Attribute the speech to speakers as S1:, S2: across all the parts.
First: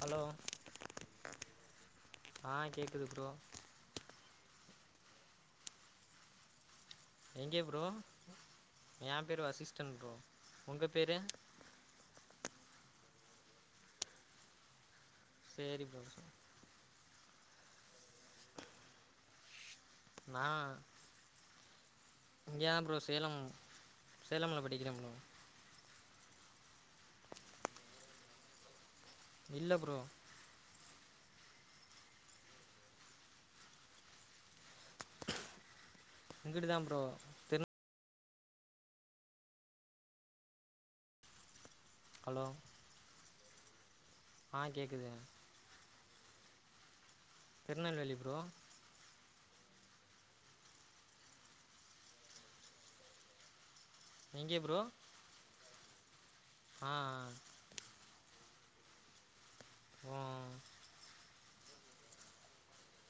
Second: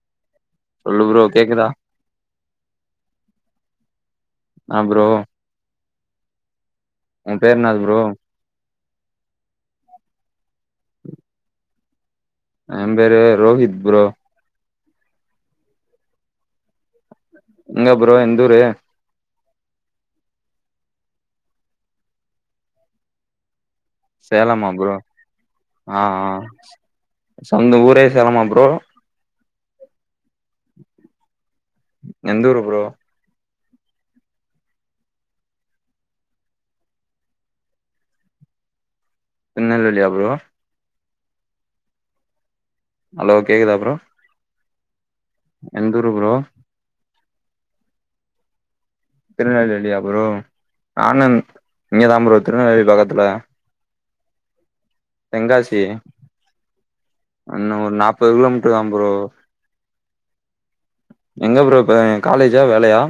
S1: hello
S2: சொல்லு bro கேக்குதா
S1: ஆ கேக்குது ப்ரோ
S2: ஆ ப்ரோ உன் பேர்
S1: எங்கே
S2: என்னாது
S1: ப்ரோ யா பேர் வசிஸ்டன் ப்ரோ உங்க பேரு
S2: யா பேரு ரோஹித் ப்ரோ
S1: சேரி ப்ரோ
S2: நீங்க ப்ரோ எந்த ஊரு
S1: நா இங்கதா ப்ரோ சேலம் சேலம்ல
S2: சேலமா ப்ரோ
S1: படிக்கிறே
S2: ஆ ஆ சொந்த ஊரே சேலமா ப்ரோ
S1: இல்ல ப்ரோ
S2: எந்த ஊரு ப்ரோ
S1: இங்கட்டு தா ப்ரோ திரு
S2: திருநெல்வேலியா ப்ரோ
S1: ஹலோ
S2: ஹலோ கேக்குதா ப்ரோ
S1: ஆ கேக்குது
S2: எந்தூரு ப்ரோ
S1: திருநல்வேலி ப்ரோ
S2: திருநல்வேலியா ப்ரோ நானு இங்க தா ப்ரோ திருநல்வேலி பக்கத்துல
S1: எங்கே ப்ரோ
S2: தெங்காசி
S1: அ அ
S2: என்ன ஒரு நாப்பது கிலோ மீட்டர் தாம் ப்ரோ
S1: [unintelligible]
S2: எங்க ப்ரோ இப்ப காலேஜ்ஜா வேலையா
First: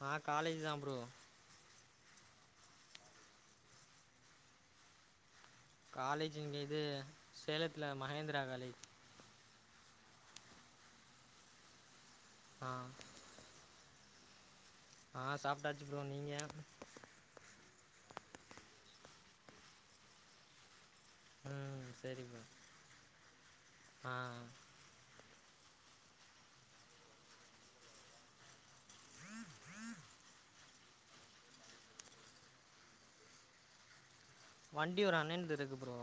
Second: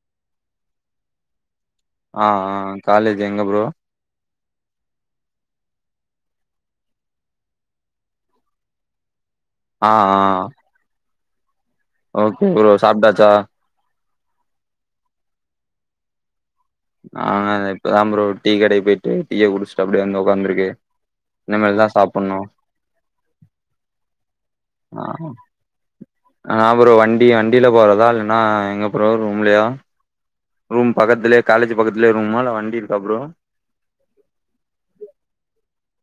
S1: நா காலேஜ் தா ப்ரோ
S2: ஆ ஆ காலேஜ் எங்க ப்ரோ
S1: காலேஜ் இங்க இது சேலத்தில மகேந்திரா காலேஜ்
S2: ஆ ஆ ஓகே
S1: ஆ
S2: ப்ரோ சாப்ட்டாச்சா
S1: ஆ சாப்ட்டாச்சி ப்ரோ நீங்க
S2: நானு இத இப்ப தா ப்ரோ டீ கடைக்கு போயிட்டு டீய குடிஸ்ட்டு அப்டியே வந்து உக்காந்துருக்கே இன்னிமேல் தா
S1: ம் சரி
S2: சாப்புட்ணு
S1: ப்ரோ ஆ
S2: ஆ ஆ ஃப்ரோ வண்டி வண்டில போறதா இல்லைன்னா எங்க ப்ரோ ரூம்லையா ரூம் பக்கத்திலே காலேஜ் பக்கத்திலே ரூம்மா இல்ல வண்டி இருக்கா ஃப்ரோ
S1: வண்டி ஒரு அண்ணன்ட்டே இருக்கு ப்ரோ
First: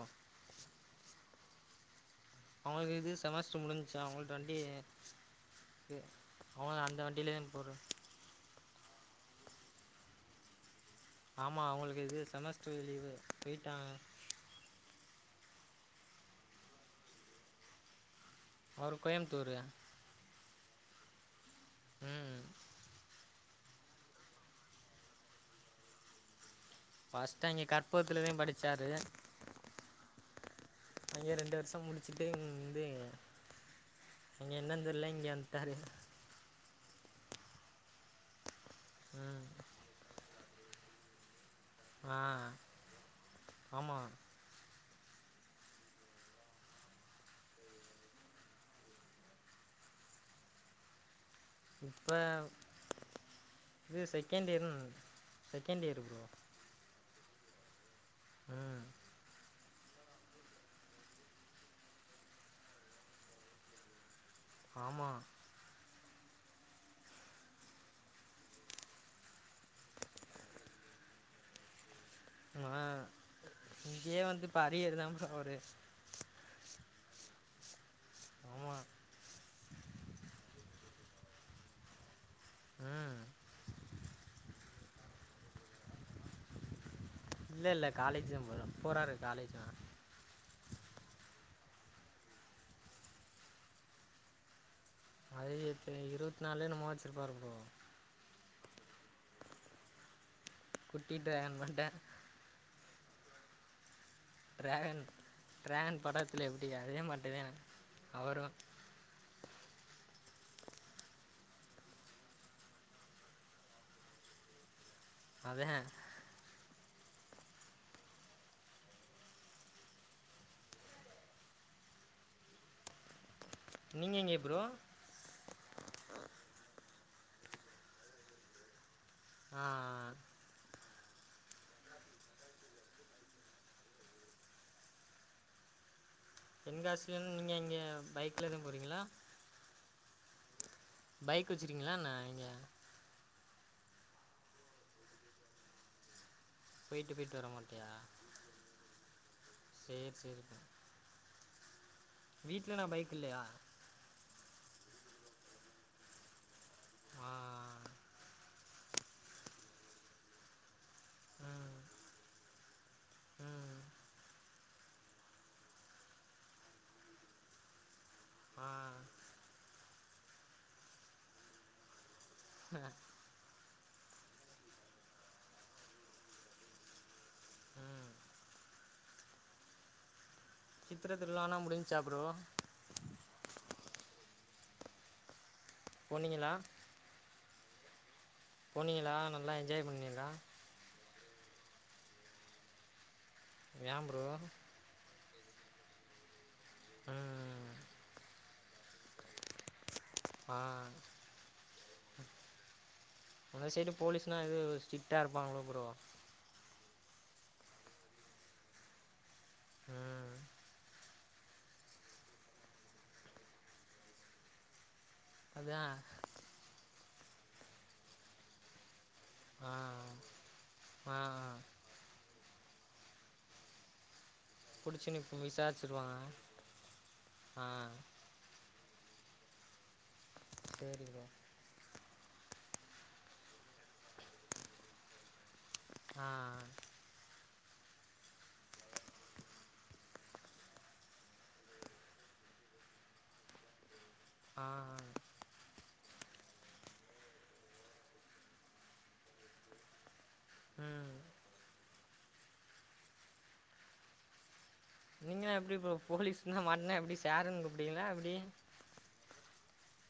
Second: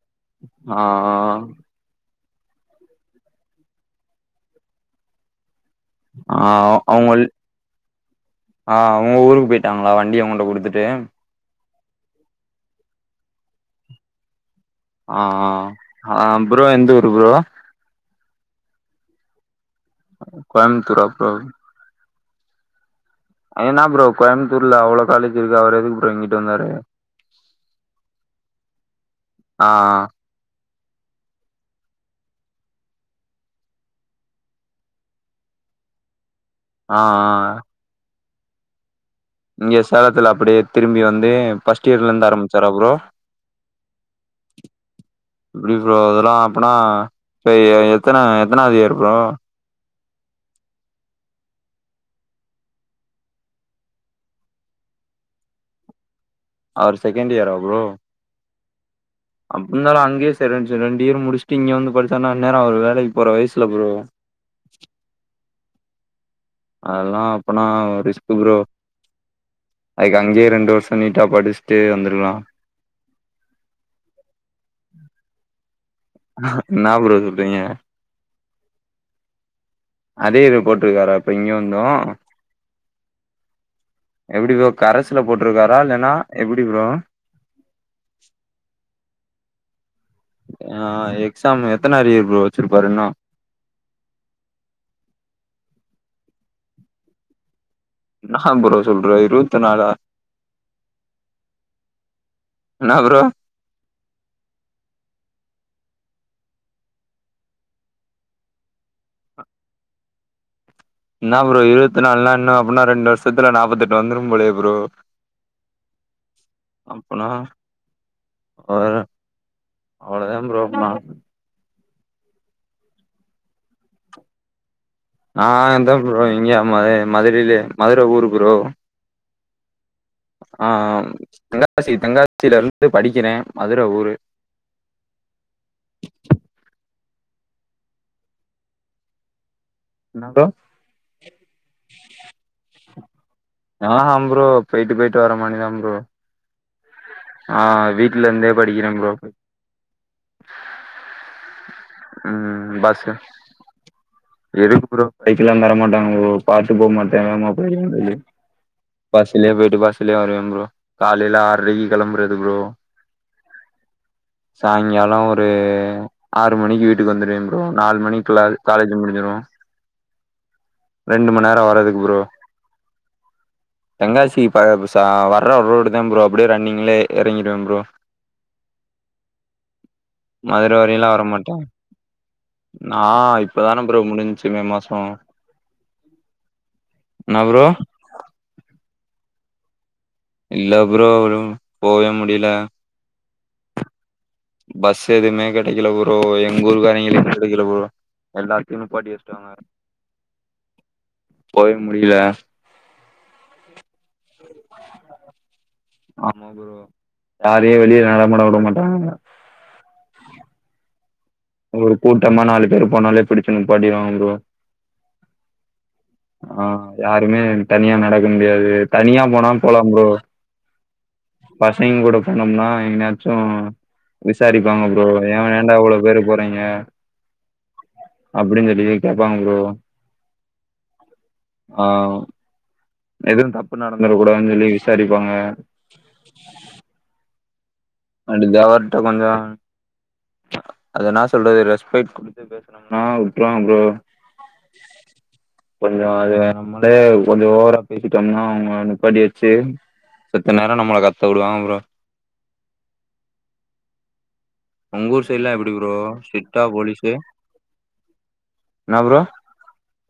S2: ஆ ஆ
S1: அவுங்களுக்கு இது செமஸ்டர் முடிஞ்ச்சா அவுங்கள்ட்ட வண்டி இர்க்கு
S2: ஆ
S1: அவுங்கள்து அந்த
S2: அவங்க
S1: வண்டிலேம் போறே
S2: ஆ அவுங்க ஊருக்கு போய்ட்டாங்ளா வண்டிய உங்கள்ட்ட குடுத்துட்டு
S1: ஆமா அவுங்களுக்கு இது செமஸ்டர் லீவு போய்ட்டாங்க
S2: ஆ ஆ ஆ ப்ரோ எந்த ஊரு ப்ரோ
S1: அவரு கோய்ம்த்தூரு
S2: கோய்ம்த்தூரா ப்ரோ
S1: ம்
S2: அது என்னா ப்ரோ கோய்ம்த்தூர்ல அவ்ளோ காலேஜ் இருக்கு அவர் எதுக்கு ஃப்ரோ இங்கிட்டு வந்தாரு
S1: ஃபஸ்ட் அங்கே கற்பகத்துலேதே படிச்சாரு
S2: ஆ ஆ
S1: அங்யே ரெண்டு வர்ஷோ முடிச்சிட்டு இங் வந்து இங்க என்னன் தெர்ல இங்க வந்துட்டாரு
S2: ஆ ஆ
S1: ம்
S2: இங்க சேலத்துல அப்டியே திரும்பி வந்து ஃபஸ்ட்
S1: ஆ
S2: இயர்லருந்து ஆரம்பிச்சார ப்ரோ
S1: ஆமாம்
S2: இப்டி சொல்லாப்போனா இப்ப எ எத்தன எத்தனாவ்து இயர் ப்ரோ
S1: இப்போ இது செகண்ட் இயர்ன் செகண்ட் இயர் ப்ரோ
S2: அவரு செகண்ட் இயரா ப்ரோ
S1: ம்
S2: அப்டி இருந்தாலு அங்கையே செகண் செரி ரெண்டியர் முடிச்சிட்டு இங்க வந்து படிச்சார்னா இன்நேரோ அவரு வேலைக்கு போற வயஸ்ல்ல ப்ரோ
S1: ஆமா
S2: அதெல்லா அப்பனா ரிஸ்க்கு ப்ரோ அதுக்கு அங்கையே ரெண்டு வர்ஷோ நீட்டா படிச்சிட்டு வந்திருக்லா
S1: மா இங்கையே வந்து இப்ப அரியர்தா ப்ரோ அவரு
S2: என்னா ப்ரோ சொல்றீங்க
S1: ஆமா
S2: அதே இது போட்டிருக்காரா இப்ப இங்க வந்து
S1: ம்
S2: எப்படி ப்ரோ கரசுல போட்டிருக்காரா இல்லைன்னா எப்படி ப்ரோ
S1: இல்லலை இல்ல காலேஜ்தா போற போறாரு காலேஜ் தா
S2: ஆ எக்ஸாம் எத்தன அரியர் ப்ரோ வச்சிருப்பாரு இன்னு
S1: அது இப்ப இருவத்நாலோ எனமோ வச்சிருப்பாரு ப்ரோ
S2: என்னா ப்ரோ சொல்ற இருவத்நாளா
S1: குட்டி டிராகன் மண்ட
S2: என்ன ப்ரோ
S1: ட்ராகன் ட்ராகன் படத்தில்ல எப்டி அதே மாட்டி தா அவரு
S2: என்னா ப்ரோ இருவத்நாலுனா இன்னு அப்பன்னா ரெண்டு வருஷத்துல நாப்பதெட்டு வந்துரு போலயே ப்ரோ
S1: அதா
S2: அப்பனா ஒரு அவலதே ப்ரோ அப்பன
S1: நீங்க எங்கே ப்ரோ
S2: ஆ இதா ப்ரோ இங்க அமா மதுரையில மதுர ஊரு ப்ரோ
S1: ஆ ஆ
S2: ஆ தென்காசி தென்காசியிலருந்து படிக்கிறே மதுர ஊரு
S1: தென்காசிய நீங்க இங்க பைக்கிலதா போறீங்களா
S2: என்னா ப்ரோ
S1: பைக் வச்சுருக்கீங்களா என்னா இங்க
S2: ஆஹாம் ப்ரோ போயிட்டு போயிட்டு வர மானிதா ப்ரோ
S1: போயிட்டு போயிட்டா
S2: ஆ வீட்லருந்தே படிக்கிறே ப்ரோ
S1: சேரி சேரி ப்ரோ
S2: ம்
S1: நான்
S2: பஸ்சு
S1: பைக் இல்லையா
S2: எதுக்கு ப்ரோ பைக்ல்லா தரமாட்டாங்க பாத்து போமாட்டே
S1: ஆ
S2: வேகமா போயிருவ பஸ்லயே போயிட்டு பஸ்லே வருவே ப்ரோ காலையில
S1: ம்
S2: ஆறரைக்கு கெளம்புறது ப்ரோ
S1: ம்
S2: சாய்ங்கால ஒரு ஒரு மணிக்கு வீட்டுக்கு வந்துருவே ப்ரோ நாலு மணிகுல
S1: ஆ
S2: காலேஜ் முடின்சிரு ரெண்டு மண்நேர வரதுக்கு ப்ரோ
S1: ஆ
S2: தெங்காசி ப்ப ச வர்ற ரோடு தா ப்ரோ அப்படியே ரன்னிங்ல எறங்டுவே ப்ரோ
S1: ம்
S2: மதுர வரைல்லா வர மாட்
S1: பண்ண முடிஞ்சா ப்ரோ
S2: நா இப்பதான ப்ரோ முடிஞ்ச்சு மே மாச
S1: போனீங்களா
S2: என்னா ப்ரோ
S1: போனியலா நல்லா என்ஜாய் பண்ணிகிலா
S2: இல்ல ப்ரோ போவே முடியல
S1: யா ப்ரோ
S2: பஸ் எதுவுமே கெடைக்கல ப்ரோ எங்க ஊருக்காரங்கலே கெடைக்கல
S1: ம்
S2: ப்ரோ எல்லாத்தையு நிப்பாட்டி வச்சுடாங்க
S1: ஆ
S2: போவே முடியல
S1: அந்த சைடு போலீஸ்னா எது ஸ்ட்ரிக்டா இருப்பாங்களோ ப்ரோ
S2: ஆமா ப்ரோ யாரயு வெளிய நடமாட விட மாட்டாங்க
S1: ம் ம்
S2: ஒரு கூட்டமா நாலு பேர் போனாலே புடிச்சு நிப்பாட்டிட்டு வாங்க ப்ரோ
S1: அதான்
S2: ஆஹ் யாருமே தனியா நடக்க முடியாது தனியா போனா
S1: ஆ
S2: போலாம் புரோ
S1: ஆ
S2: பசங்க கூட போனோம்னா எங்கினாய்ச்சும் விசாரிப்பாங்க ப்ரோ
S1: புடிச்சுன்னு இப்ப
S2: ஏன் ஏண்டா இவ்வளோ
S1: விசாரிச்சிருவாங்க
S2: பேரு போறீங்க
S1: ஆ
S2: அப்டிஞ்சொல்லி கேப்பாங்க ப்ரோ
S1: சேரி ப்ரோ
S2: ஆ எதுவும் தப்பு நடந்தரகூடான்னு சொல்லி விசாரிப்பாங்க
S1: ஆ ஆ
S2: [unintelligible] கொஞ்சம் அதென்னா சொல்றது ரெஸ்பைட் குடுத்து பேசனம்ன்னா விட்ருவாங்க ப்ரோ
S1: ஆ ஆ
S2: கொஞ்சம் அது வேணும் நம்மளே கொஞ்சம் ஓவரா பேசிட்டோம்ன்னா அவங்க நிப்பாட்டி வச்சு எத்த நேரம் நம்மள
S1: ம்
S2: கத்த விடுவாங்க ப்ரோ ஒங்கூர் சைட்லாம்
S1: நீங்களாம்
S2: எப்டி ப்ரோ
S1: போலீஸ்னா
S2: சிட்டா
S1: மாட்னா
S2: போலீஸ்சு
S1: எப்டி சாருன்னு கூப்டுவீங்களா
S2: என்ன ப்ரோ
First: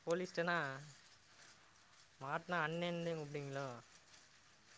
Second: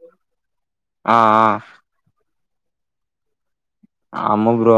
S1: போலீஸ்டன்னா
S2: ஆ ஆ
S1: மாட்னா அண்ணேந்தே கூப்டுவீங்ளோ
S2: ஆமா ப்ரோ